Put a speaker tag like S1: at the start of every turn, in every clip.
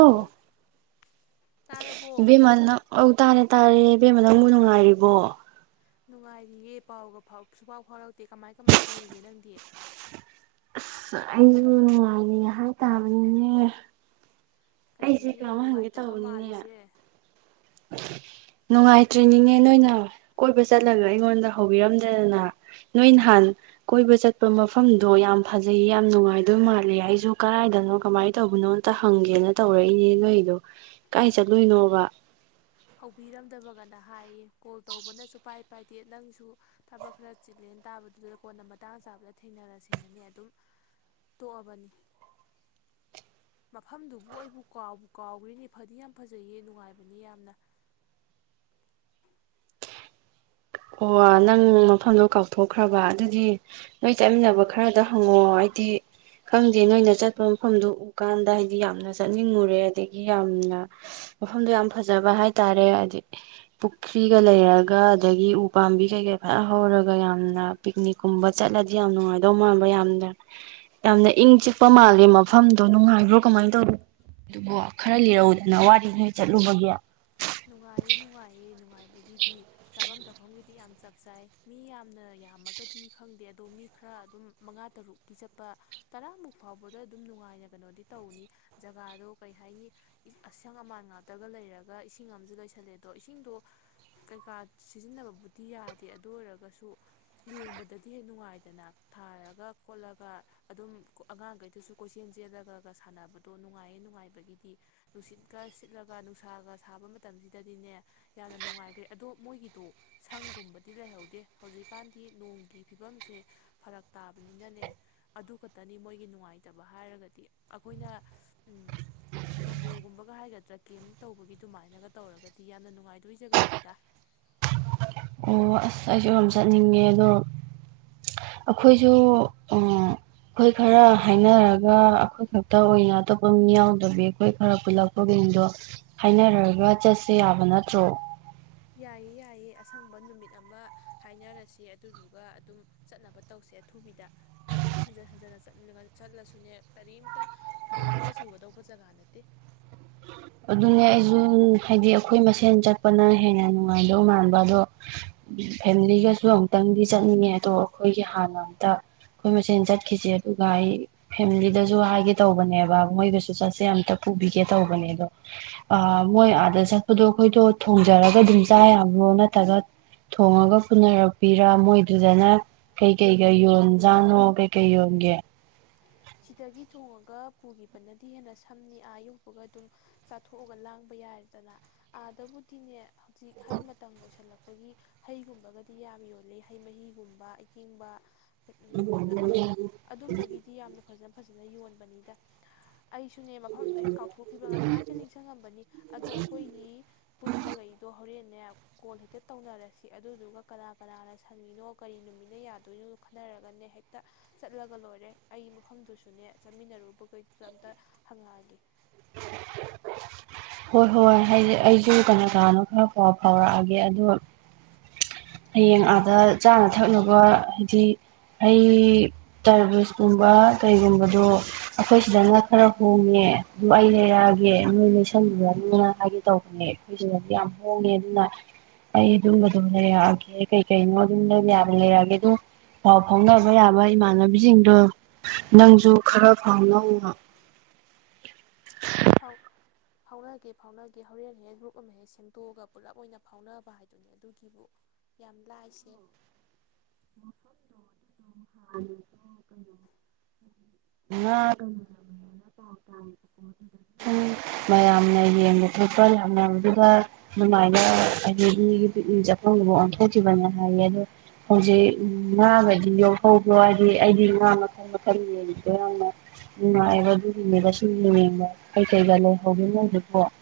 S1: ꯑꯧ
S2: ꯇꯥꯔꯕꯣ
S1: ꯏꯕꯦꯃ ꯅꯪ ꯑꯧ ꯇꯥꯔꯦ꯫ ꯇꯥꯔꯦ ꯏꯕꯦꯝꯃ ꯅꯪꯕꯨ ꯅꯨꯡꯉꯥꯏꯔꯤꯕꯣ꯫
S2: ꯅꯨꯡꯉꯥꯏꯔꯤꯌꯦ ꯄꯥꯎꯒ ꯁꯨꯡꯐꯥꯎ ꯐꯥꯎꯔꯛꯇꯦ ꯀꯃꯥꯏ ꯀꯃꯥꯏ ꯇꯧꯔꯤꯒꯦ ꯅꯪꯗꯤ꯫
S1: ꯑꯩꯁꯨ ꯅꯨꯡꯉꯥꯏꯔꯤ ꯍꯥꯏ ꯇꯥꯕꯅꯤꯅꯦ꯫ ꯑꯩꯁꯦ
S2: ꯀꯩꯅꯣꯅꯦ
S1: ꯀꯩꯅꯣꯝ
S2: ꯅꯨꯡꯉꯥꯏꯇꯕ ꯃꯥꯜꯂꯤꯁꯦ꯫
S1: ꯅꯨꯡꯉꯥꯏꯇ꯭ꯔꯔꯤꯅꯤꯅꯦ ꯅꯣꯏꯅ ꯀꯣꯏꯕ ꯆꯠꯂꯒ ꯑꯩꯉꯣꯟꯗ ꯍꯧꯕꯤꯔꯝꯗꯦꯗꯅ ꯅꯣꯏ ꯅꯍꯥꯟ ꯀꯣꯏꯕ ꯆꯠꯄ ꯃꯐꯝꯗꯣ ꯌꯥꯝ ꯐꯖꯩꯌꯦ ꯌꯥꯝ ꯅꯨꯡꯉꯥꯏꯗꯣꯏ ꯃꯥꯂꯦ ꯑꯩꯁꯨ ꯀꯗꯥꯥꯏꯗꯅꯣ ꯀꯃꯥꯏꯅ ꯇꯧꯕꯅꯣ ꯑꯝꯇ ꯍꯪꯒꯦꯅ ꯇꯧꯔꯛꯏꯅꯦ ꯅꯣꯏꯗꯣ ꯀꯥꯏ ꯆꯠꯂꯨꯅꯣꯕ꯫
S2: ꯍꯧꯕꯤꯔꯝꯗꯕꯒꯅ ꯍꯥꯏꯌꯦ ꯀꯣꯜ ꯇꯧꯕꯅꯁꯨ ꯄꯥꯏ ꯄꯥꯏꯗꯦ ꯅꯪꯁꯨ ꯊꯕꯛ ꯈꯔ ꯆꯤꯜꯂꯦꯅ ꯇꯥꯕꯗꯨꯗ ꯀꯣꯟꯅ ꯃꯇꯥꯡ ꯆꯥꯕꯗ ꯊꯦꯡꯅꯔꯁꯤꯅꯅꯦ ꯑꯗꯨꯝ ꯇꯣꯛꯑꯕꯅꯤ ꯃꯐꯝꯗꯨꯕꯨ ꯑꯩꯕꯨ ꯀꯥꯎꯕꯨ ꯀꯥꯎꯒ꯭ꯔ‌ꯦꯅ‌ꯦ ꯐꯗꯤ ꯌꯥꯝ ꯐꯖꯩꯌꯦ ꯅꯨꯡꯉꯥꯏꯕꯅꯤ ꯌꯥꯝꯅ꯫
S1: ꯑꯣ ꯅꯪ ꯃꯐꯝꯗꯣ ꯀꯥꯎꯊꯣꯛꯈ꯭ꯔꯕ ꯑꯗꯨꯗꯤ ꯅꯣꯏ ꯆꯠꯃꯤꯟꯅꯕ ꯈꯔꯗ ꯍꯪꯑꯣ ꯍꯥꯏꯗꯤ ꯈꯪꯗꯦ ꯅꯣꯏꯅ ꯆꯠꯄ ꯃꯐꯝꯗꯣ ꯎꯀꯥꯟꯗ ꯍꯥꯏꯗꯤ ꯌꯥꯝꯅ ꯆꯠꯅꯤꯡꯉꯨꯔꯦ ꯑꯗꯒꯤ ꯌꯥꯝꯅ ꯃꯐꯝꯗꯣ ꯌꯥꯝ ꯐꯖꯕ ꯍꯥꯏꯇꯥꯔꯦ ꯍꯥꯏꯗꯤ ꯄꯨꯈ꯭ꯔꯤꯒ ꯂꯩꯔꯒ ꯑꯗꯒꯤ꯫ ꯎꯄꯥꯥꯝꯕꯤ ꯀꯩꯀꯩ ꯐꯖ ꯍꯧꯔꯒ ꯌꯥꯝꯅ ꯄꯤꯛꯅꯤꯛ ꯀꯨꯝꯕ ꯆꯠꯂꯗꯤ ꯌꯥꯝ ꯅꯨꯡꯉꯥꯏꯗꯧ ꯃꯥꯟꯕ ꯌꯥꯝꯅ ꯌꯥꯝꯅ ꯏꯪ ꯆꯤꯛꯄ ꯃꯥꯜꯂꯤ ꯃꯐꯝꯗꯣ ꯅꯨꯡꯉꯥꯏꯕ꯭ꯔꯣ ꯀꯃꯥꯏꯅ ꯇꯧꯔꯤ ꯗꯨꯕ‌ꯣ꯫ ꯈꯔ ꯂꯤꯔꯧꯗꯅ ꯋꯥꯔꯤ ꯅꯣꯏ ꯆꯠꯂꯨꯕꯒꯤ꯫
S2: ꯅꯨꯡꯉꯥꯏꯌꯦ ꯅꯨꯡꯉꯥꯏꯌꯦ ꯅꯨꯡꯉꯥꯏ꯫ ꯍꯥꯏꯕꯒꯤꯗꯤ ꯆꯥꯐꯝ ꯊꯛꯐꯝꯒꯤꯗꯤ ꯌꯥꯝ ꯆꯞ ꯆꯥꯏ ꯃꯤ ꯌꯥꯝꯅ ꯌꯥꯝꯃꯒꯗꯤ ꯈꯪꯗꯦ ꯑꯗꯣ ꯃꯤ ꯈꯔ ꯑꯗꯨꯝ ꯃꯉꯥ ꯇꯔꯨꯛꯀꯤ ꯆꯠꯄ ꯇꯔꯥꯃꯨꯛ ꯐꯥꯎꯕꯗ ꯑꯗꯨꯝ ꯅꯨꯡꯉꯥꯏꯅ ꯀꯩꯅꯣꯗꯤ ꯇꯧꯅꯤ ꯖꯒꯥꯗꯣ ꯀꯩ ꯍꯥꯏꯅꯤ ꯑꯁꯪ ꯑꯃꯥꯟ ꯉꯥꯛꯇꯒ ꯂꯩꯔꯒ꯫ ꯏꯁꯤꯡ ꯑꯃꯁꯨ ꯂ‌ꯣꯏꯁꯜꯂꯦ ꯑꯗꯣ ꯏꯁꯤꯡꯗꯣ ꯀꯩꯀꯥ ꯁꯤꯖꯤꯟꯅꯕꯕꯨꯗꯤ ꯌꯥꯗꯦ ꯑꯗꯨ ꯑꯣꯏꯔꯒꯁꯨ ꯌꯦꯡꯕꯗꯗꯤ ꯍꯦꯛ ꯅꯨꯡꯉꯥꯏꯗꯅ ꯊꯥꯔꯒ ꯈꯣꯠꯂꯒ ꯑꯗꯨꯝ ꯑꯉꯥꯡꯈꯩꯗꯁꯨ ꯀꯣꯏꯆꯦꯜ ꯆꯦꯜꯂꯒꯒ ꯁꯥꯟꯅꯕꯗꯣ ꯅꯨꯡꯉꯥꯏꯌꯦ ꯅꯨꯡꯉꯥꯏꯕꯒꯤꯗꯤ ꯅꯨꯡꯁꯤꯠꯀ ꯁꯤꯠꯂꯒ ꯅꯨꯡꯁꯥꯒ꯫ ꯁꯥꯕ ꯃꯇꯝꯁꯤꯗꯗꯤꯅꯦ ꯌꯥꯝꯅ ꯅꯨꯡꯉꯥꯏꯈ꯭ꯔꯦ ꯑꯗꯣ ꯃꯣꯏꯒꯤꯗꯣ ꯁꯪꯒꯨꯝꯕꯗꯤ ꯂꯩꯍꯧꯗꯦ ꯍꯧꯖꯤꯛꯀꯥꯟꯗꯤ ꯅꯣꯡꯒꯤ ꯐꯤꯕꯝꯁꯦ ꯐꯔꯛ ꯇꯥꯕꯅꯤꯅꯅꯦ ꯑꯗꯨ ꯈꯛꯇꯅꯤ ꯃꯣꯏꯒꯤ ꯅꯨꯡꯉꯥꯏꯇꯕ ꯍꯥꯏꯔꯒꯗꯤ ꯑꯩꯈꯣꯏꯅ ꯗꯝꯕꯨꯜꯒꯨꯝꯕꯒ ꯍꯥꯏꯒꯗ꯭ꯔꯥ ꯀꯦꯝ ꯇꯧꯕꯒꯤ꯫ ꯑꯗꯨꯃꯥꯏꯅꯒ ꯇꯧꯔꯒꯗꯤ ꯌꯥꯝꯅ ꯅꯨꯡꯉꯥꯏꯗꯣꯏ ꯖꯒꯥꯅꯤꯗ꯫
S1: ꯑꯣ ꯑꯁ ꯑꯩꯁꯨ ꯌꯥꯝ ꯆꯠꯅꯤꯡꯉꯦ ꯑꯗꯣ ꯑꯈꯣꯏꯁꯨ ꯑꯈꯣꯏ ꯈꯔ ꯍꯥꯏꯅꯔꯒ ꯑꯩꯈꯣꯏ ꯈꯛꯇ ꯑꯣꯏꯅ ꯑꯇꯣꯞꯄ ꯃꯤ ꯌꯥꯎꯗꯕꯤ ꯑꯩꯈꯣꯏ ꯈꯔ ꯄꯨꯜꯂꯛꯄꯒꯤꯗꯣ ꯍꯥꯏꯅꯔꯒ ꯆꯠꯁꯦ ꯌꯥꯕ ꯅꯠꯇ꯭ꯔꯣ꯫
S2: ꯌꯥꯏꯌꯦ ꯌꯥꯏꯌꯦ ꯑꯁꯪꯕ ꯅꯨꯃꯤꯠ ꯑꯃ ꯍꯥꯏꯅꯔꯁꯤ ꯑꯗꯨꯗꯨꯒ ꯑꯗꯨꯝ ꯆꯠꯅꯕ ꯇꯧꯁꯦ ꯑꯊꯨꯕꯤꯗ ꯑꯗꯨꯝ ꯍꯟꯖꯟ ꯍꯟꯖꯟꯅ ꯆꯠꯂꯁꯨꯅꯦ ꯀꯔꯤꯝꯇ ꯕꯣꯔꯤꯡꯒ ꯆꯨꯒꯗꯧꯕ ꯖꯒꯥ ꯅꯠꯇꯦ꯫
S1: ꯑꯗꯨꯅꯦ ꯑꯩꯁꯨ ꯍꯥꯏꯗꯤ ꯑꯈꯣꯏ ꯃꯁꯦꯟ ꯆꯠꯄꯅ ꯍꯦꯟꯅ ꯅꯨꯡꯉꯥꯏꯗꯧ ꯃꯥꯟꯕ ꯑꯗꯣ ꯐꯦꯃꯤꯂꯤꯒꯁꯨ ꯑꯃꯝꯛꯇꯪꯗꯤ ꯆꯠꯅꯤꯡꯉꯦ ꯑꯗꯣ ꯑꯈꯣꯏꯒꯤ ꯍꯥꯟꯅ ꯑꯃꯝꯇ ꯑꯈꯣꯏ ꯃꯁꯦꯟ ꯆꯠꯈꯤꯁꯦ ꯑꯗꯨꯒ ꯑꯩ ꯐꯦꯃꯤꯂꯤꯗꯁꯨ ꯍꯥꯏꯒꯦ ꯇꯧꯕꯅꯦꯕ ꯃꯣꯏꯒꯁꯨ ꯆꯠꯁꯦ ꯑꯃꯝꯇ ꯄꯨꯕꯤꯒꯦ ꯇꯧꯕꯅꯦ ꯑꯗꯣ꯫ ꯑ ꯃꯣꯏ ꯑꯥꯗ ꯆꯠꯄꯗꯣ ꯑꯩꯈꯣꯏꯗꯣ ꯊꯣꯡꯖꯔꯒ ꯑꯗꯨꯝ ꯆꯥ ꯌꯥꯕ꯭ꯔꯣ ꯅꯠꯇ꯭ꯔꯒ ꯊꯣꯡꯉꯒ ꯄꯨꯅꯔꯛꯄꯤꯔ ꯃꯣꯏꯗꯨꯗꯅ ꯀꯩ ꯀꯩꯒ ꯌꯣꯟꯖꯥꯅꯣ ꯀꯩꯀꯩ ꯌꯣꯟꯒꯦ꯫
S2: ꯁꯤꯗꯒꯤ ꯊꯣꯡꯉꯒ ꯄꯨꯈꯤꯕꯅꯗꯤ ꯍꯦꯟꯅ ꯁꯝꯅꯤ ꯑꯥ ꯌꯧꯕꯒ ꯑꯗꯨꯝ ꯆꯥꯊꯣꯛꯑꯒ ꯂꯥꯡꯕ ꯌꯥꯏꯔꯗꯅ ꯑꯥꯗꯕꯨꯗꯤꯅꯦ꯫ ꯍꯩ ꯃꯇꯝ ꯑꯣꯏꯁꯜꯂꯛꯄ꯫ ꯑꯩꯈꯣꯏꯒꯤ ꯍꯩꯒꯨꯝꯕꯒꯗꯤ ꯌꯥꯝ ꯌꯣꯜꯂꯤ ꯍꯩ ꯃꯍꯤꯒꯨꯝꯕ ꯑꯏꯪꯕ꯫ ꯎꯝ ꯑꯗꯨꯝ ꯑꯗꯨꯝꯕꯒꯤꯗꯤ ꯌꯥꯝꯅ꯫ ꯐꯖꯅ ꯐꯖꯅ ꯌꯣꯟꯕꯅꯤꯗ꯫ ꯑꯩꯁꯨꯅꯦ ꯃꯐꯝꯗꯣ ꯍꯦꯛ ꯀꯥꯎꯊꯣꯛꯈ꯭ꯔꯤꯕ ꯉꯁꯥꯏꯗ ꯅꯤꯡꯁꯤꯡꯉꯝꯕꯅꯤ ꯑꯗꯣ ꯑꯈꯣꯏꯒꯤ ꯄꯨꯟꯕꯈꯩꯗꯣ ꯍꯣꯔꯦꯟ꯫ ꯅꯦ ꯀꯣꯜ ꯍꯦꯛꯇ ꯇꯧꯅꯔꯁꯤ ꯑꯗꯨꯗꯨꯒ ꯀꯅꯥ ꯀꯅꯥꯅ ꯁꯪꯉꯤꯅꯣ ꯀꯔꯤ ꯅꯨꯃꯤꯠꯅ ꯌꯥꯗꯣꯏꯅꯣꯗꫭ ꯈꯟꯅꯔꯒꯅꯦ ꯍꯦꯛꯇ ꯆꯠꯂꯒ ꯂꯣꯏꯔꯦ ꯑꯩ꯫ ꯃꯐꯝꯗꯨꯁꯨꯅꯦ ꯆꯥꯃꯤꯟꯅꯔꯨꯕꯈꯩꯗꯨꯁꯨ ꯑꯝꯇ ꯍꯪꯉꯛꯑꯒꯦ꯫
S1: ꯍꯣꯏ ꯍꯣꯏ ꯍꯥꯏꯗꯤ ꯑꯩꯁꯨ ꯀꯩꯅꯣ ꯀꯅꯣ ꯈꯔ ꯐꯥꯎꯕ ꯐꯥꯎꯔꯛꯑꯒꯦ ꯑꯗꯣ꯫ ꯍꯌꯦꯡ ꯑꯥꯗ ꯆꯥꯅ ꯊꯛꯅꯕ ꯍꯥꯏꯗꯤ ꯍꯩ ꯇꯔꯕꯤꯁꯀꯨꯝꯕ ꯀꯩꯒꯨꯝꯕꯗꯣ ꯑꯈꯣꯏ ꯁꯤꯗꯅ ꯈꯔ ꯍꯣꯡꯉꯦ ꯑꯗꯨ ꯑꯩ ꯂꯩꯔꯛꯑꯒꯦ ꯅꯣꯏ ꯂꯣꯏꯁꯟꯕꯗ ꯑꯗꯨꯅ ꯍꯥꯏꯒꯦ ꯇꯧꯕꯅꯦ ꯑꯈꯣꯏ ꯁꯤꯗꯗꯤ ꯌꯥꯝ ꯍꯣꯡꯉꯦ ꯑꯗꯨꯅ ꯑꯩ ꯑꯗꯨꯝꯕꯗꯣ ꯂꯩꯔꯛꯑꯒꯦ꯫ ꯀꯩ ꯀꯩꯅꯣ ꯑꯗꯨꯝꯕ ꯂꯩꯔꯛꯑꯒꯦ ꯑꯗꫭ ꯄꯥꯎ ꯐꯥꯎꯅꯕ ꯌꯥꯕ ꯏꯃꯥꯟꯅꯕꯤꯁꯤꯡꯗꯣ ꯅꯪꯁꯨ ꯈꯔ ꯐꯥꯎꯅꯧꯑꯣ꯫
S2: ꯐꯥꯎꯅꯒꯦ ꯐꯥꯎꯅꯒꯦ ꯍꯣꯔꯦꯟ ꯍꯦꯛ ꯒ꯭ꯔꯨꯞ ꯑꯃ ꯍꯦꯛ ꯁꯦꯝꯗꯣꯛꯑꯒ ꯄꯨꯂꯞ ꯑꯣꯏꯅ ꯐꯥꯎꯅꯕ ꯍꯥꯏꯗꯨꯅꯦ ꯑꯗꯨꯒꯤꯕꯨ ꯌꯥꯝ ꯂꯥꯏꯁꯦ꯫
S1: ꯫ ꯉꯥ ꯃꯌꯥꯝꯅ ꯌꯦꯡꯕ ꯊꯣꯛꯄ ꯌꯥꯝꯗꯨꯗ ꯑꯗꯨꯃꯥꯏꯅ ꯍꯥꯏ ꯃꯤꯒꯤ ꯄꯤꯅꯤꯡ ꯆꯐꯪꯗꯕꯨ ꯑꯣꯟꯊꯣꯛꯈꯤꯕꯅꯦ ꯍꯥꯏꯌꯦ ꯑꯗꯣ ꯍꯧꯖꯤꯛ ꯉꯥꯒꯗꯤ ꯌꯣꯛꯍꯧꯕ꯭ꯔꯣ ꯍꯥꯏꯗꯤ ꯑꯩꯗꯤ ꯉꯥ ꯃꯈꯜ ꯃꯈꯜ ꯌꯦꯡꯉꯦ꯫ ꯌꯥꯝꯅ ꯅꯨꯡꯉꯥꯏꯕ ꯑꯗꯨꯒꯤꯅꯦꯕ ꯁꯨꯝ ꯌꯦꯡꯕ ꯀꯩꯀꯩꯒ ꯂꯩꯍꯧꯒꯅꯣꯗꯨꯕꫭ꯫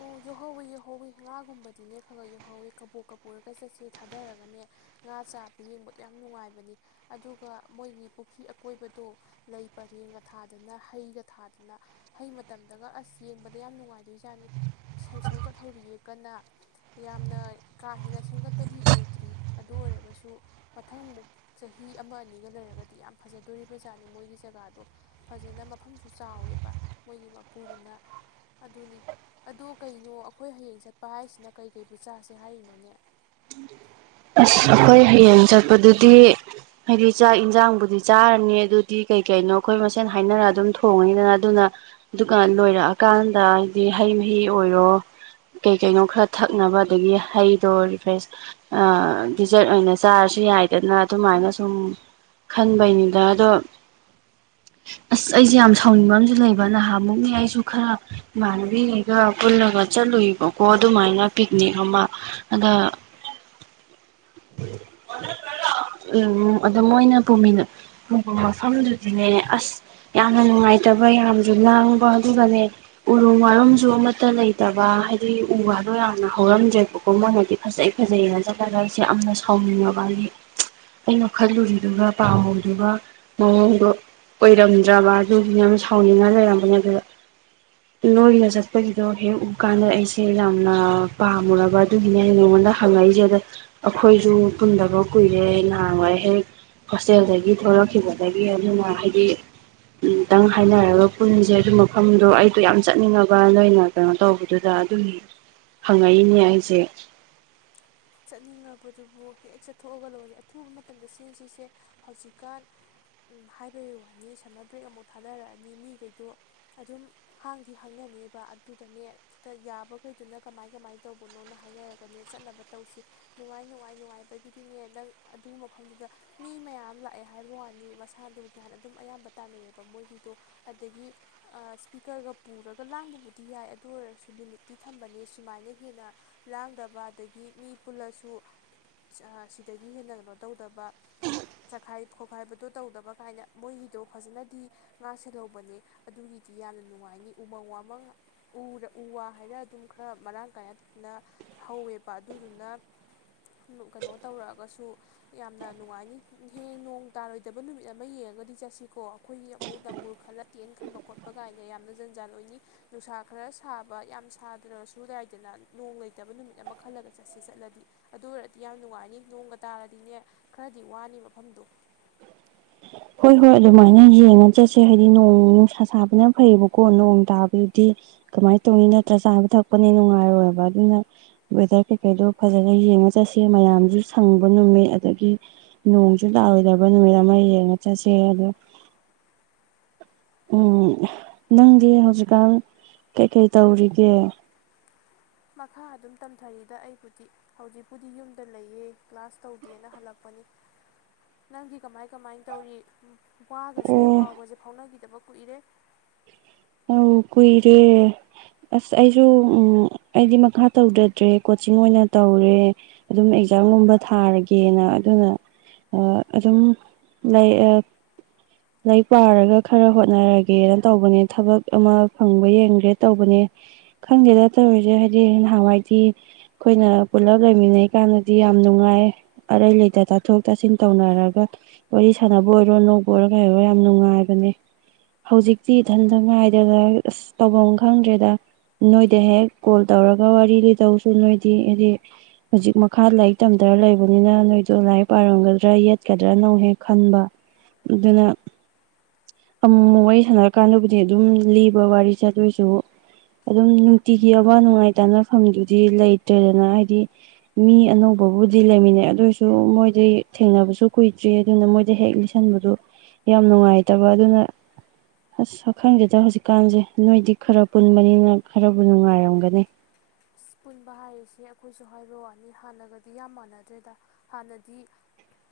S2: ꯑꯣ ꯌꯧꯍꯧꯋꯤ ꯌꯧꯍꯧꯋꯤ ꯉꯥꯒꯨꯝꯕꯗꯤꯅꯦ ꯈꯒ ꯌꯧꯍꯧꯋꯤ ꯀꯕꯣꯛ ꯀꯄꯨꯔꯒ ꯆꯠꯁꯦ ꯊꯥꯗꯔꯒꯅꯦ ꯉꯥ ꯆꯥꯕ ꯌꯦꯡꯕꯗꯣ ꯌꯥꯝ ꯅꯨꯡꯉꯥꯏꯕꯅꯤ ꯑꯗꯨꯒ ꯃꯣꯏꯒꯤ ꯄꯨꯈ꯭ꯔꯤ ꯑꯀꯣꯏꯕꯗꯣ ꯂꯩ ꯄꯔꯦꯡꯒ ꯊꯥꯗꯅ ꯍꯩꯒ ꯊꯥꯗꯅ ꯍꯩ ꯃꯇꯝꯗꯒ ꯑꯁ ꯌꯦꯡꯕꯗ ꯌꯥꯝ ꯅꯨꯡꯉꯥꯏꯗꯣꯏꯖꯥꯠꯅꯤ꯫ ꯁꯦꯝ ꯁꯦꯝꯒꯠꯍꯧꯔꯤꯌꯦ꯫ ꯀꯅꯥ ꯌꯥꯝꯅ ꯀꯥ ꯍꯦꯟꯅ ꯁꯦꯝꯒꯠꯄꯗꯤ ꯑꯣꯏꯗ꯭ꯔꯤ ꯑꯗꯨ ꯑꯣꯏꯔꯒꯁꯨ ꯃꯊꯪ ꯃꯨꯛ ꯆꯍꯤ ꯑꯃ ꯑꯅꯤꯒ ꯂꯩꯔꯒꯗꯤ ꯌꯥꯝ ꯐꯖꯗꯣꯔꯤꯕ ꯖꯥꯠꯅꯤ ꯃꯣꯏꯒꯤ ꯖꯒꯥꯗꯣ ꯐꯖꯅ ꯃꯐꯝꯁꯨ ꯆꯥꯎꯋꯦꯕ ꯃꯣꯏꯒꯤ ꯃꯄꯨꯗꯨꯅ ꯑꯗꯨꯅꯤ ꯑꯗꯨ ꯀꯩꯅꯣ ꯑꯈꯣꯏ ꯍꯌꯦꯡ ꯆꯠꯄ ꯍꯥꯏꯁꯤꯅ ꯀꯩ - ꯀꯩꯕꯨ ꯆꯥꯁꯦ ꯍꯥꯏꯔꯤꯅꯣꯅꯦ?
S1: ꯑꯁ ꯑꯩꯈꯣꯏ ꯍꯩꯌꯦꯡ ꯆꯠꯄꯗꯨꯗꯤ ꯗꯤ ꯍꯥꯏꯗꯤ ꯆꯥꯛ ꯌꯦꯟꯁꯥꯡꯕꯨꯗꯤ ꯆꯥꯔꯅꯤ ꯑꯗꯨꯗꯤ ꯀꯩ ꯀꯩꯅꯣ ꯑꯩꯈꯣꯏ ꯃꯁꯦꯟ ꯍꯥꯏꯅꯔ ꯑꯗꯨꯝ ꯊꯣꯡꯉꯅꯤꯗꯅ ꯑꯗꯨꯅ ꯑꯗꯨꯒ ꯂꯣꯏꯔꯛꯑꯀꯥꯟꯗ ꯍꯥꯏꯗꯤ ꯍꯩ ꯃꯍꯤ ꯑꯣꯏꯔꯣ ꯀꯩ ꯀꯩꯅꯣ ꯈꯔ ꯊꯛꯅꯕ ꯑꯗꯒꯤ ꯍꯩꯗꯣ ꯔꯤꯐ꯭ꯔꯦꯁ ꯑꯥ ꯗꯤꯖꯔꯠ ꯑꯣꯏꯅ ꯆꯥꯔꯁꯨ ꯌꯥꯏꯗꯅ ꯑꯗꯨꯃꯥꯏꯅ ꯁꯨꯝ ꯈꯟꯕꯩꯅꯤꯗ ꯑꯗꯣ ꯑꯁ ꯑꯩꯁꯦ ꯌꯥꯝ ꯁꯥꯎꯅꯤꯡꯕ ꯑꯃꯥꯗꯤ ꯂꯩꯕ ꯅꯍꯥꯟꯃꯨꯛꯅꯦ ꯑꯩꯁꯨꯅꯦ ꯈꯔ ꯏꯃꯥꯟꯅꯕꯤꯈꯩꯒ ꯄꯨꯜꯂꯒ ꯆꯠꯂꯨꯏꯕꯀꯣ ꯑꯗꯨꯃꯥꯏꯅ ꯄꯤꯛꯅꯤꯛ ꯑꯃ ꯑꯗ ꯎꯝ ꯑꯗ ꯃꯣꯏꯅ ꯄꯨꯃꯤ ꯄꯨꯕ ꯃꯐꯝꯗꯨꯗꯤꯅꯦ ꯑꯁ ꯌꯥꯝꯅ ꯅꯨꯡꯉꯥꯏꯇꯕ ꯌꯥꯝꯁꯨ ꯂꯥꯡꯕ ꯑꯗꯨꯒꯅꯦ ꯎꯔꯨꯝ ꯋꯥꯔꯨꯝꯁꯨ ꯑꯃꯠꯇ ꯂꯩꯇꯕ ꯍꯥꯏꯗꯤ ꯎ ꯋꯥꯗꯣ ꯌꯥꯝꯅ ꯍꯧꯔꯝꯗ꯭ꯔꯦꯕꯀꯣ ꯃꯣꯏꯅꯗꯤ ꯐꯖꯩ ꯐꯖꯩꯅ ꯆꯠꯄ ꯑꯗꯥ ꯑꯩꯁꯦ ꯌꯥꯝꯅ ꯁꯥꯎꯅꯤꯡꯉꯕꯅꯤ ꯑꯩꯅ ꯈꯜꯂꯨꯔꯤꯗꯨꯒ ꯄꯥꯝꯃꯨꯏꯗꯨꯒ ꯃꯑꯣꯡꯗꯣ ꯑꯣꯏꯔꯝꯗ꯭ꯔꯕ ꯑꯗꯨꯒꯤꯅꯦ ꯌꯥꯝ ꯁꯥꯎꯅꯤꯡꯉ ꯂꯩꯔꯝꯕꯅꯦ ꯑꯗꯨꯗ ꯅꯣꯏꯅ ꯆꯠꯄꯒꯤꯗꯣ ꯍꯦꯛ ꯎ ꯀꯥꯟꯗ ꯑꯩꯁꯦ ꯌꯥꯝꯅ ꯄꯥꯝꯃꯨꯔꯕ ꯑꯗꯨꯒꯤꯅꯦ ꯅꯉꯣꯟꯗ ꯍꯪꯉꯛꯏꯁꯦ ꯑꯗ ꯑꯩꯈꯣꯏꯁꯨ ꯄꯨꯟꯗꯕ ꯀꯨꯏꯔꯦ ꯅꯍꯥꯟꯋꯥꯏ ꯍꯦꯛ ꯍꯣꯁꯇꯦꯜꯗꯒꯤ ꯊꯣꯛꯂꯛꯈꯤꯕꯗꯒꯤ ꯑꯗꯨꯅ ꯍꯥꯏꯗꯤ ꯇꯪ ꯍꯥꯏꯅꯔꯒ ꯄꯨꯟꯁꯦ ꯑꯗꯨ ꯃꯐꯝꯗꯣ ꯑꯩꯗꯣ ꯌꯥꯝ ꯆꯠꯅꯤꯡꯉꯕ ꯅꯣꯏꯅ ꯀꯩꯅꯣ ꯇꯧꯕꯗꯨꯗ ꯑꯗꯨꯒꯤ ꯍꯪꯉꯛꯏꯅꯦ ꯑꯩꯁꯦ
S2: ꯆꯠꯅꯤꯡꯉꯥꯕꯗꯨꯕꯨ ꯍꯦꯛ ꯆꯠꯊꯣꯛꯑꯒ ꯂꯣꯏꯔꯦ ꯑꯊꯨꯕ ꯃꯇꯝꯗ ꯁꯤꯟ ꯁꯤꯁꯦ ꯍꯧꯖꯤꯛꯀꯥꯟ ꯎꯨꯝ ꯍꯥꯏꯕꯩ ꯋꯥꯅꯤ ꯁꯝꯃꯔ ꯕ꯭ꯔꯦꯛ ꯑꯃꯨꯛ ꯊꯥꯅꯔꯛꯑꯅꯤ ꯃꯤꯈꯩꯗꯣ ꯑꯗꯨꯝ ꯍꯥꯡꯗꯤ ꯍꯥꯡꯅ ꯅꯦꯕꯥ ꯑꯗꯨꯗꯅꯦ ꯌꯥꯕꯈꯩꯗꯨꯅ ꯀꯃꯥꯏ ꯀꯃꯥꯏꯅ ꯇꯧꯕꯅꯣꯅ ꯍꯥꯏꯅꯔꯒꯅꯤ ꯆꯠꯅꯕ ꯇꯧꯁꯤ ꯅꯨꯡꯉꯥꯏ ꯅꯨꯡꯉꯥꯏ ꯅꯨꯡꯉꯥꯏꯕꯒꯤꯗꯤꯅꯦ ꯅꯪ ꯑꯗꯨ ꯃꯐꯝꯗꯨꯗ ꯃꯤ ꯃꯌꯥꯝ ꯂꯥꯛꯑꯦ ꯍꯥꯏꯕꯩ ꯋꯥꯅꯤ ꯃꯁꯥꯗꯣ ꯀ ꯍꯥꯟꯅ ꯑꯗꯨꯝ ꯑꯌꯥꯝꯕ ꯇꯥꯟꯅꯩꯑꯕ ꯃꯣꯏꯒꯤꯗꯣ ꯑꯗꯒꯤ ꯏꯁꯄꯤꯀꯔꯒ ꯄꯨꯔꯒ ꯂꯥꯡꯕꯕꯨꯗꯤ ꯌꯥꯏ ꯑꯗꯨ ꯑꯣꯏꯔꯁꯨ ꯂꯤꯃꯤꯠꯇꯤ ꯊꯝꯕꯅꯦ ꯁꯨꯃꯥꯏꯅ ꯍꯦꯟꯅ ꯂꯥꯡꯗꯕ ꯑꯗꯒꯤ ꯃꯤ ꯄꯨꯜꯂꯁꯨ ꯁꯤꯗꯒꯤ ꯍꯦꯟꯅ ꯀꯩꯅꯣ ꯇꯧꯗꯕ ꯆꯈꯥꯏ ꯈꯣꯠꯈꯥꯏꯕꯗꯣ ꯇꯧꯗꯕ ꯀꯥꯏꯅ ꯃꯣꯏꯒꯤꯗꯣ ꯐꯖꯅꯗꯤ ꯉꯥꯛ ꯁꯦꯜꯍꯧꯕꯅꯦ ꯑꯗꯨꯒꯤꯗꯤ ꯌꯥꯝꯅ ꯅꯨꯡꯉꯥꯏꯅꯤ ꯎꯃꯪ ꯋꯥꯃꯪ ꯎ ꯋꯥ ꯍꯥꯏꯔ ꯑꯗꯨꯝ ꯈꯔ ꯃꯔꯥꯡ ꯀꯥꯏꯅ ꯍꯧꯋꯦꯕ ꯑꯗꯨꯗꯨꯅ ꯀꯩꯅꯣ ꯇꯧꯔꯛꯑꯒꯁꯨ ꯌꯥꯝꯅ ꯅꯨꯡꯉꯥꯏꯅꯤ ꯍꯌꯦꯡ ꯅꯣꯡ ꯇꯥꯔꯣꯏꯗꯕ ꯅꯨꯃꯤꯠ ꯑꯃ ꯌꯦꯡꯉꯒꯗꯤ ꯆꯠꯁꯤꯀꯣ ꯑꯩꯈꯣꯏꯒꯤ ꯑꯃꯨꯛ ꯗꯝꯕꯨꯔ ꯈꯜꯂ ꯇꯦꯅꯇ ꯈꯟꯕ ꯈꯣꯠꯄ ꯀꯥꯏꯅ ꯌꯥꯝꯅ ꯖꯟꯖꯥꯥꯟ ꯑꯣꯏꯅꯤ ꯅꯨꯡꯁꯥ ꯈꯔ ꯁꯥꯕ ꯌꯥꯝ ꯁꯥꯗ꯭ꯔꯁꯨ ꯌꯥꯏꯗꯅ ꯅꯣꯡ ꯂꯩꯇꯕ ꯅꯨꯃꯤꯠ ꯑꯃ ꯈꯜꯂꯒ ꯆꯠꯁꯤ ꯆꯠꯂꯗꯤ ꯑꯗꯨ ꯑꯣꯏꯔꯗꯤ ꯌꯥꯝ ꯅꯨꯡꯉꯥꯏꯅꯤ ꯅꯣꯡꯒ ꯇꯥꯔꯗꯤꯅꯦ ꯈꯔꯗꯤ ꯋꯥꯅꯤ ꯃꯐꯝꯗꯣ
S1: ꯍꯣꯏ ꯍꯣꯏ ꯑꯗꯨꯃꯥꯏꯅ ꯌꯦꯡꯉ ꯆꯠꯁꯦ ꯍꯥꯏꯗꯤ ꯅꯣꯡ ꯅꯨꯡꯁꯥ ꯁꯥꯕꯅ ꯐꯩꯌꯦꯕꯀꯣ ꯅꯣꯡ ꯇꯥꯕꯗꯨꯗꯤ ꯀꯃꯥꯏꯅ ꯇꯧꯅꯤ ꯅꯠꯇ꯭ꯔ ꯆꯥꯕ ꯊꯛꯄꯅꯦ ꯅꯨꯡꯉꯥꯏꯔꯣꯏꯕ ꯑꯗꯨꯅ ꯋꯦꯗꯔ ꯀꯩꯀꯩꯗꯣ ꯐꯖꯅ ꯌꯦꯡꯉ ꯆꯠꯁꯦ ꯃꯌꯥꯝꯁꯨ ꯁꯪꯕ ꯅꯨꯃꯤꯠ ꯑꯗꯒꯤ ꯅꯣꯡꯁꯨ ꯇꯥꯔꯣꯏꯗꯕ ꯅꯨꯃꯤꯠ ꯑꯃ ꯌꯦꯡꯉ ꯆꯠ ꯆꯁꯦ ꯑꯗꯣ ꯎꯝ ꯅꯪꯗꯤ ꯍꯧꯖꯤꯛꯀꯥꯟ ꯀꯩꯀꯩ ꯇꯧꯔꯤꯒꯦ
S2: ꯃꯈꯥ ꯑꯗꯨꯝ ꯇꯝꯊꯔꯤꯗ ꯑꯩꯕꯨꯗꯤ ꯍꯧꯖꯤꯛꯄꯨꯗꯤ ꯌꯨꯝꯗ ꯂꯩꯌꯦ ꯀ꯭ꯂꯥꯁ ꯇꯧꯗꯦꯅ ꯍꯜꯂꯛꯄꯅꯤ ꯅꯪꯗꯤ ꯀꯃꯥꯏ ꯀꯃꯥꯏ ꯇꯧꯔꯤ ꯋꯥꯒꯁꯦ
S1: ꯑꯣ
S2: ꯄꯥꯎꯒꯁꯦ ꯐꯥꯎꯅꯒꯤꯗꯕ ꯎꯔꯦ
S1: ꯎꯝ ꯀꯨꯏꯔꯦ ꯑꯁ ꯑꯩꯁꯨ ꯎꯝ ꯑꯩꯗꯤ ꯃꯈꯥ ꯇꯧꯗꯗ꯭ꯔꯦ ꯀꯣꯆꯤꯡ ꯑꯣꯏꯅ ꯇꯧꯔꯦ ꯑꯗꯨꯝ ꯑꯦꯛꯖꯥꯝꯒꯨꯝꯕ ꯊꯥꯔꯒꯦꯅ ꯑꯗꯨꯅ ꯑꯗꯨꯝ ꯂꯥꯏꯔꯤꯛ ꯄꯥꯔꯒ ꯈꯔ ꯍꯣꯠꯅꯔꯒꯅꯦ ꯇꯧꯕꯅꯦ ꯊꯕꯛ ꯑꯃ ꯐꯪꯕ ꯌꯦꯡꯒꯦ ꯇꯧꯕꯅꯦ ꯈꯪꯗꯦꯗ ꯇꯧꯔꯤꯁꯦ ꯍꯥꯏꯗꯤ ꯅꯍꯥꯟꯋꯥꯏꯗꯤ ꯑꯩꯈꯣꯏꯅ ꯄꯨꯜꯂꯞ ꯂꯩꯃꯤꯟꯅꯩꯀꯥꯟꯗꯗꯤ ꯌꯥꯝ ꯅꯨꯡꯉꯥꯏ ꯑꯔꯩ ꯂꯩꯇ ꯇꯥꯊꯣꯛ ꯇꯥꯁꯤꯟ ꯇꯧꯅꯔꯒ ꯋꯥꯔꯤ ꯁꯥꯟꯅꯕ ꯑꯣꯏꯔꯣ ꯅꯣꯛꯄ ꯑꯣꯏꯔꯣ ꯀꯩ ꯑꯣꯏꯔꯣ ꯌꯥꯝ ꯅꯨꯡꯉꯥꯏꯕꯅꯦ ꯍꯧꯖꯤꯛꯇꯤ ꯏꯊꯟꯇ ꯉꯥꯏꯗꯅ ꯑꯁ ꯇꯧꯐꯝ ꯈꯪꯗ꯭ꯔꯦꯗ ꯅꯣꯏꯗ ꯍꯦꯛ ꯀꯣꯜ ꯇꯧꯔꯒ ꯋꯥꯔꯤ ꯂꯤꯗꯧꯁꯨ ꯅꯣꯏꯗꯤ ꯍꯥꯏꯗꯤ ꯍꯧꯖꯤꯛ ꯃꯈꯥ ꯂꯥꯏꯔꯤꯛ ꯇꯝꯗꯔ ꯂꯩꯕꯅꯤꯅ ꯅꯣꯏꯗꯣ ꯂꯥꯏꯔꯤꯛ ꯄꯥꯔꯝꯒꯗ꯭ꯔꯥ ꯌꯦꯠꯀꯗ꯭ꯔꯥꯅ ꯍꯦꯛ ꯈꯟꯕ ꯑꯗꯨꯅ ꯑꯃꯨꯛꯃꯨꯛ ꯋꯥꯔꯤ ꯁꯥꯟꯅꯔ ꯀꯥꯟꯅꯕꯕꯨꯗꯤ ꯑꯗꯨꯝ ꯂꯤꯕ ꯋꯥꯔꯤꯁꯦ ꯑꯗꯨꯑꯣꯏꯁꯨ ꯑꯗꯨꯝ ꯅꯨꯡꯇꯤꯒꯤ ꯑꯋꯥ ꯅꯨꯡꯉꯥꯏꯇꯥꯅꯐꯝꯗꯨꯗꯤ ꯂꯩꯇ꯭ꯔꯦꯗꯅ ꯍꯥꯏꯗꯤ ꯃꯤ ꯑꯅꯧꯕꯕꯨꯗꯤ ꯂꯩꯃꯤꯟꯅꯩ ꯑꯗꯨꯁꯨ ꯃꯣꯏꯗꯤ ꯊꯦꯡꯅꯕꯁꯨ ꯀꯨꯏꯗ꯭ꯔꯤ ꯑꯗꯨꯅ ꯃꯣꯏꯗ ꯍꯦꯛ ꯂꯤꯁꯟꯕꯗꯨ ꯌꯥꯝ ꯅꯨꯡꯉꯥꯏꯇꯕ ꯑꯗꯨꯅ ꯑꯁ ꯈꯪꯒꯦꯗ ꯍꯧꯖꯤꯛꯀꯥꯟꯁꯦ ꯅꯣꯏꯗꯤ ꯈꯔ ꯄꯨꯟꯕꯅꯤꯅ ꯈꯔꯕꯨ ꯅꯨꯡꯉꯥꯏꯔꯝꯒꯅꯤ
S2: ꯑ ꯄꯨꯟꯕ ꯍꯥꯏꯔꯤꯁꯦ ꯑꯩꯈꯣꯏꯁꯨ ꯍꯥꯏꯕ ꯋꯥꯅꯤ ꯍꯥꯟꯅꯒꯗꯤ ꯌꯥꯝ ꯃꯥꯟꯅꯗ꯭ꯔꯦꯗ ꯍꯥꯟꯅꯗꯤ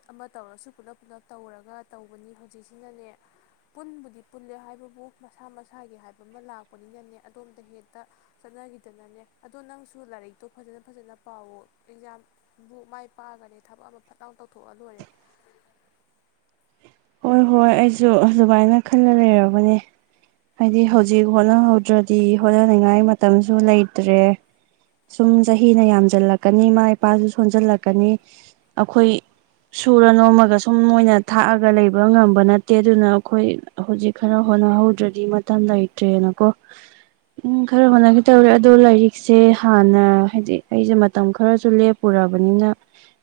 S2: ꯑꯃ ꯇꯧꯔꯁꯨ ꯄꯨꯂꯞ ꯄꯨꯂꯞ ꯇꯧꯔꯒ ꯇꯧꯕꯅꯤ ꯍꯧꯖꯤꯛꯁꯤꯅꯅꯦ ꯄꯨꯟꯕꯨꯗꯤ ꯄꯨꯜꯂꯦ ꯍꯥꯏꯕꯕꯨ ꯃꯁꯥ ꯃꯁꯥꯒꯤ ꯍꯥꯏꯕ ꯑꯃ ꯂꯥꯛꯄꯅꯤꯅꯅꯦ ꯑꯗꯣꯝꯗ ꯍꯦꯛꯇ ꯆꯠꯅꯈꯤꯗꯅꯅꯦ ꯑꯗꯣ ꯅꯪꯁꯨ ꯂꯥꯏꯔꯤꯛꯇꯣ ꯐꯖꯅ ꯐꯖꯅ ꯄꯥꯎ ꯑꯦꯛꯖꯥꯝꯕꯨ ꯃꯥꯏ ꯄꯥꯛꯑꯒꯅꯦ ꯊꯕꯛ ꯑꯃ ꯐꯠ ꯂꯥꯎ ꯇꯧꯊꯣꯛꯑ ꯂꯣꯏꯔꯦ
S1: ꯍꯣꯏ ꯍꯣꯏ ꯑꯩꯁꯨ ꯑꯗꯨꯃꯥꯏꯅ ꯈꯜꯂ ꯂꯩꯔꯕꯅꯦ ꯍꯥꯏꯗꯤ ꯍꯧꯖꯤꯛ ꯍꯣꯠꯅꯍꯧꯗ꯭ꯔꯗꯤ ꯍꯣꯠꯅꯅꯤꯡꯉꯥꯏ ꯃꯇꯝꯁꯨ ꯂꯩꯇ꯭ꯔꯦ ꯁꯨꯝ ꯆꯍꯤꯅ ꯌꯥꯝꯁꯤꯜꯂꯛꯀꯅꯤ ꯏꯃꯥ ꯏꯄꯥꯁꯨ ꯁꯣꯟꯖꯜꯂꯛꯀꯅꯤ ꯑꯩꯈꯣꯏ ꯁꯨꯔ ꯅꯣꯝꯃꯒ ꯁꯨꯝ ꯃꯣꯏꯅ ꯊꯥꯛꯑꯒ ꯂꯩꯕ ꯉꯝꯕ ꯅꯠꯇꯦ ꯑꯗꯨꯅ ꯑꯩꯈꯣꯏ ꯍꯧꯖꯤꯛ ꯈꯔ ꯍꯣꯠꯅꯍꯧꯗ꯭ꯔꯗꯤ ꯃꯇꯝ ꯂꯩꯇ꯭ꯔꯦꯅꯀꯣ ꯎꯝ ꯈꯔ ꯍꯣꯠꯅꯈꯤ ꯇꯧꯔꯦ ꯑꯗꯣ ꯂꯥꯏꯔꯤꯛꯁꯦ ꯍꯥꯟꯅ ꯍꯥꯏꯗꯤ ꯑꯩꯁꯦ ꯃꯇꯝ ꯈꯔꯁꯨ ꯂꯦꯞꯄꯨꯔꯕꯅꯤꯅ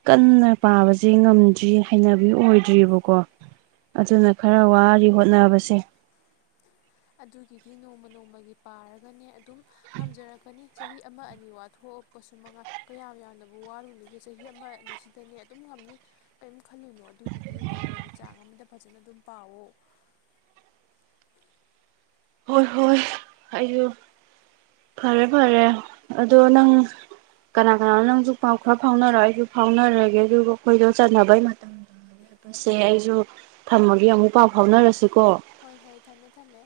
S1: ꯀꯟꯅ ꯄꯥꯕꯁꯦ ꯉꯝꯗ꯭ꯔꯤ ꯍꯩꯅꯕꯤ ꯑꯣꯏꯗ꯭ꯔꯤꯕꯔꯤꯕꯀꯣ ꯑꯗꯨꯅ ꯈꯔ ꯋꯥꯔꯤ ꯍꯣꯠꯅꯕꯁꯦ
S2: ꯑꯗꯨꯒꯤꯗꯤ ꯅꯣꯡꯃ ꯅꯣꯡꯃꯒꯤ ꯄꯥꯔꯒꯅꯦ ꯑꯗꯨꯝ ꯉꯝꯖꯔꯛꯀꯅꯤ ꯆꯍꯤ ꯑꯃ ꯑꯅꯤ ꯋꯥꯊꯣꯛꯑꯄꯁꯨ ꯃꯉꯥꯏ ꯀꯌꯥꯝ ꯌꯥꯝꯅꯕꯨ ꯋꯥꯔꯨꯅꯤꯒꯦ ꯆꯍꯤ ꯑꯃ ꯑꯅꯤꯁꯤꯗꯅꯦ ꯑꯗꯨꯝ ꯉꯝꯅꯤ ꯀꯔꯤꯝ ꯈꯜꯂꯨꯅꯣ ꯑꯗꯨꯒꯤꯗꯤ ꯅꯣꯡꯃꯒꯤ ꯆꯥꯡ ꯑꯃꯗ ꯐꯖꯅ ꯑꯗꯨꯝ ꯄꯥꯎꯋ
S1: ꯍꯣꯏ ꯍꯣꯏ ꯑꯩꯁꯨ ꯐꯔꯦ ꯐꯔꯦ ꯑꯗꯣ ꯅꯪ ꯀꯅꯥ ꯀꯅꯥꯅꯣ ꯅꯪꯁꯨ ꯄꯥꯎ ꯈꯔ ꯐꯥꯎꯅꯔ ꯑꯩꯁꯨ ꯐꯥꯎꯅꯔꯒꯦ ꯑꯗꯨꯒ ꯑꯩꯈꯣꯏꯗꯣ ꯆꯠꯅꯕꯩ ꯃꯇꯝꯗ ꯂꯦꯄꯁꯦ ꯑꯩꯁꯨ ꯊꯝꯃꯒꯦ ꯑꯃꯨꯛ ꯄꯥꯎ ꯐꯥꯎꯅꯔꯁꯤꯀꯣ
S2: ꯍꯣꯏ ꯍꯣꯏ ꯊꯝꯃꯦ ꯊꯝꯃꯦ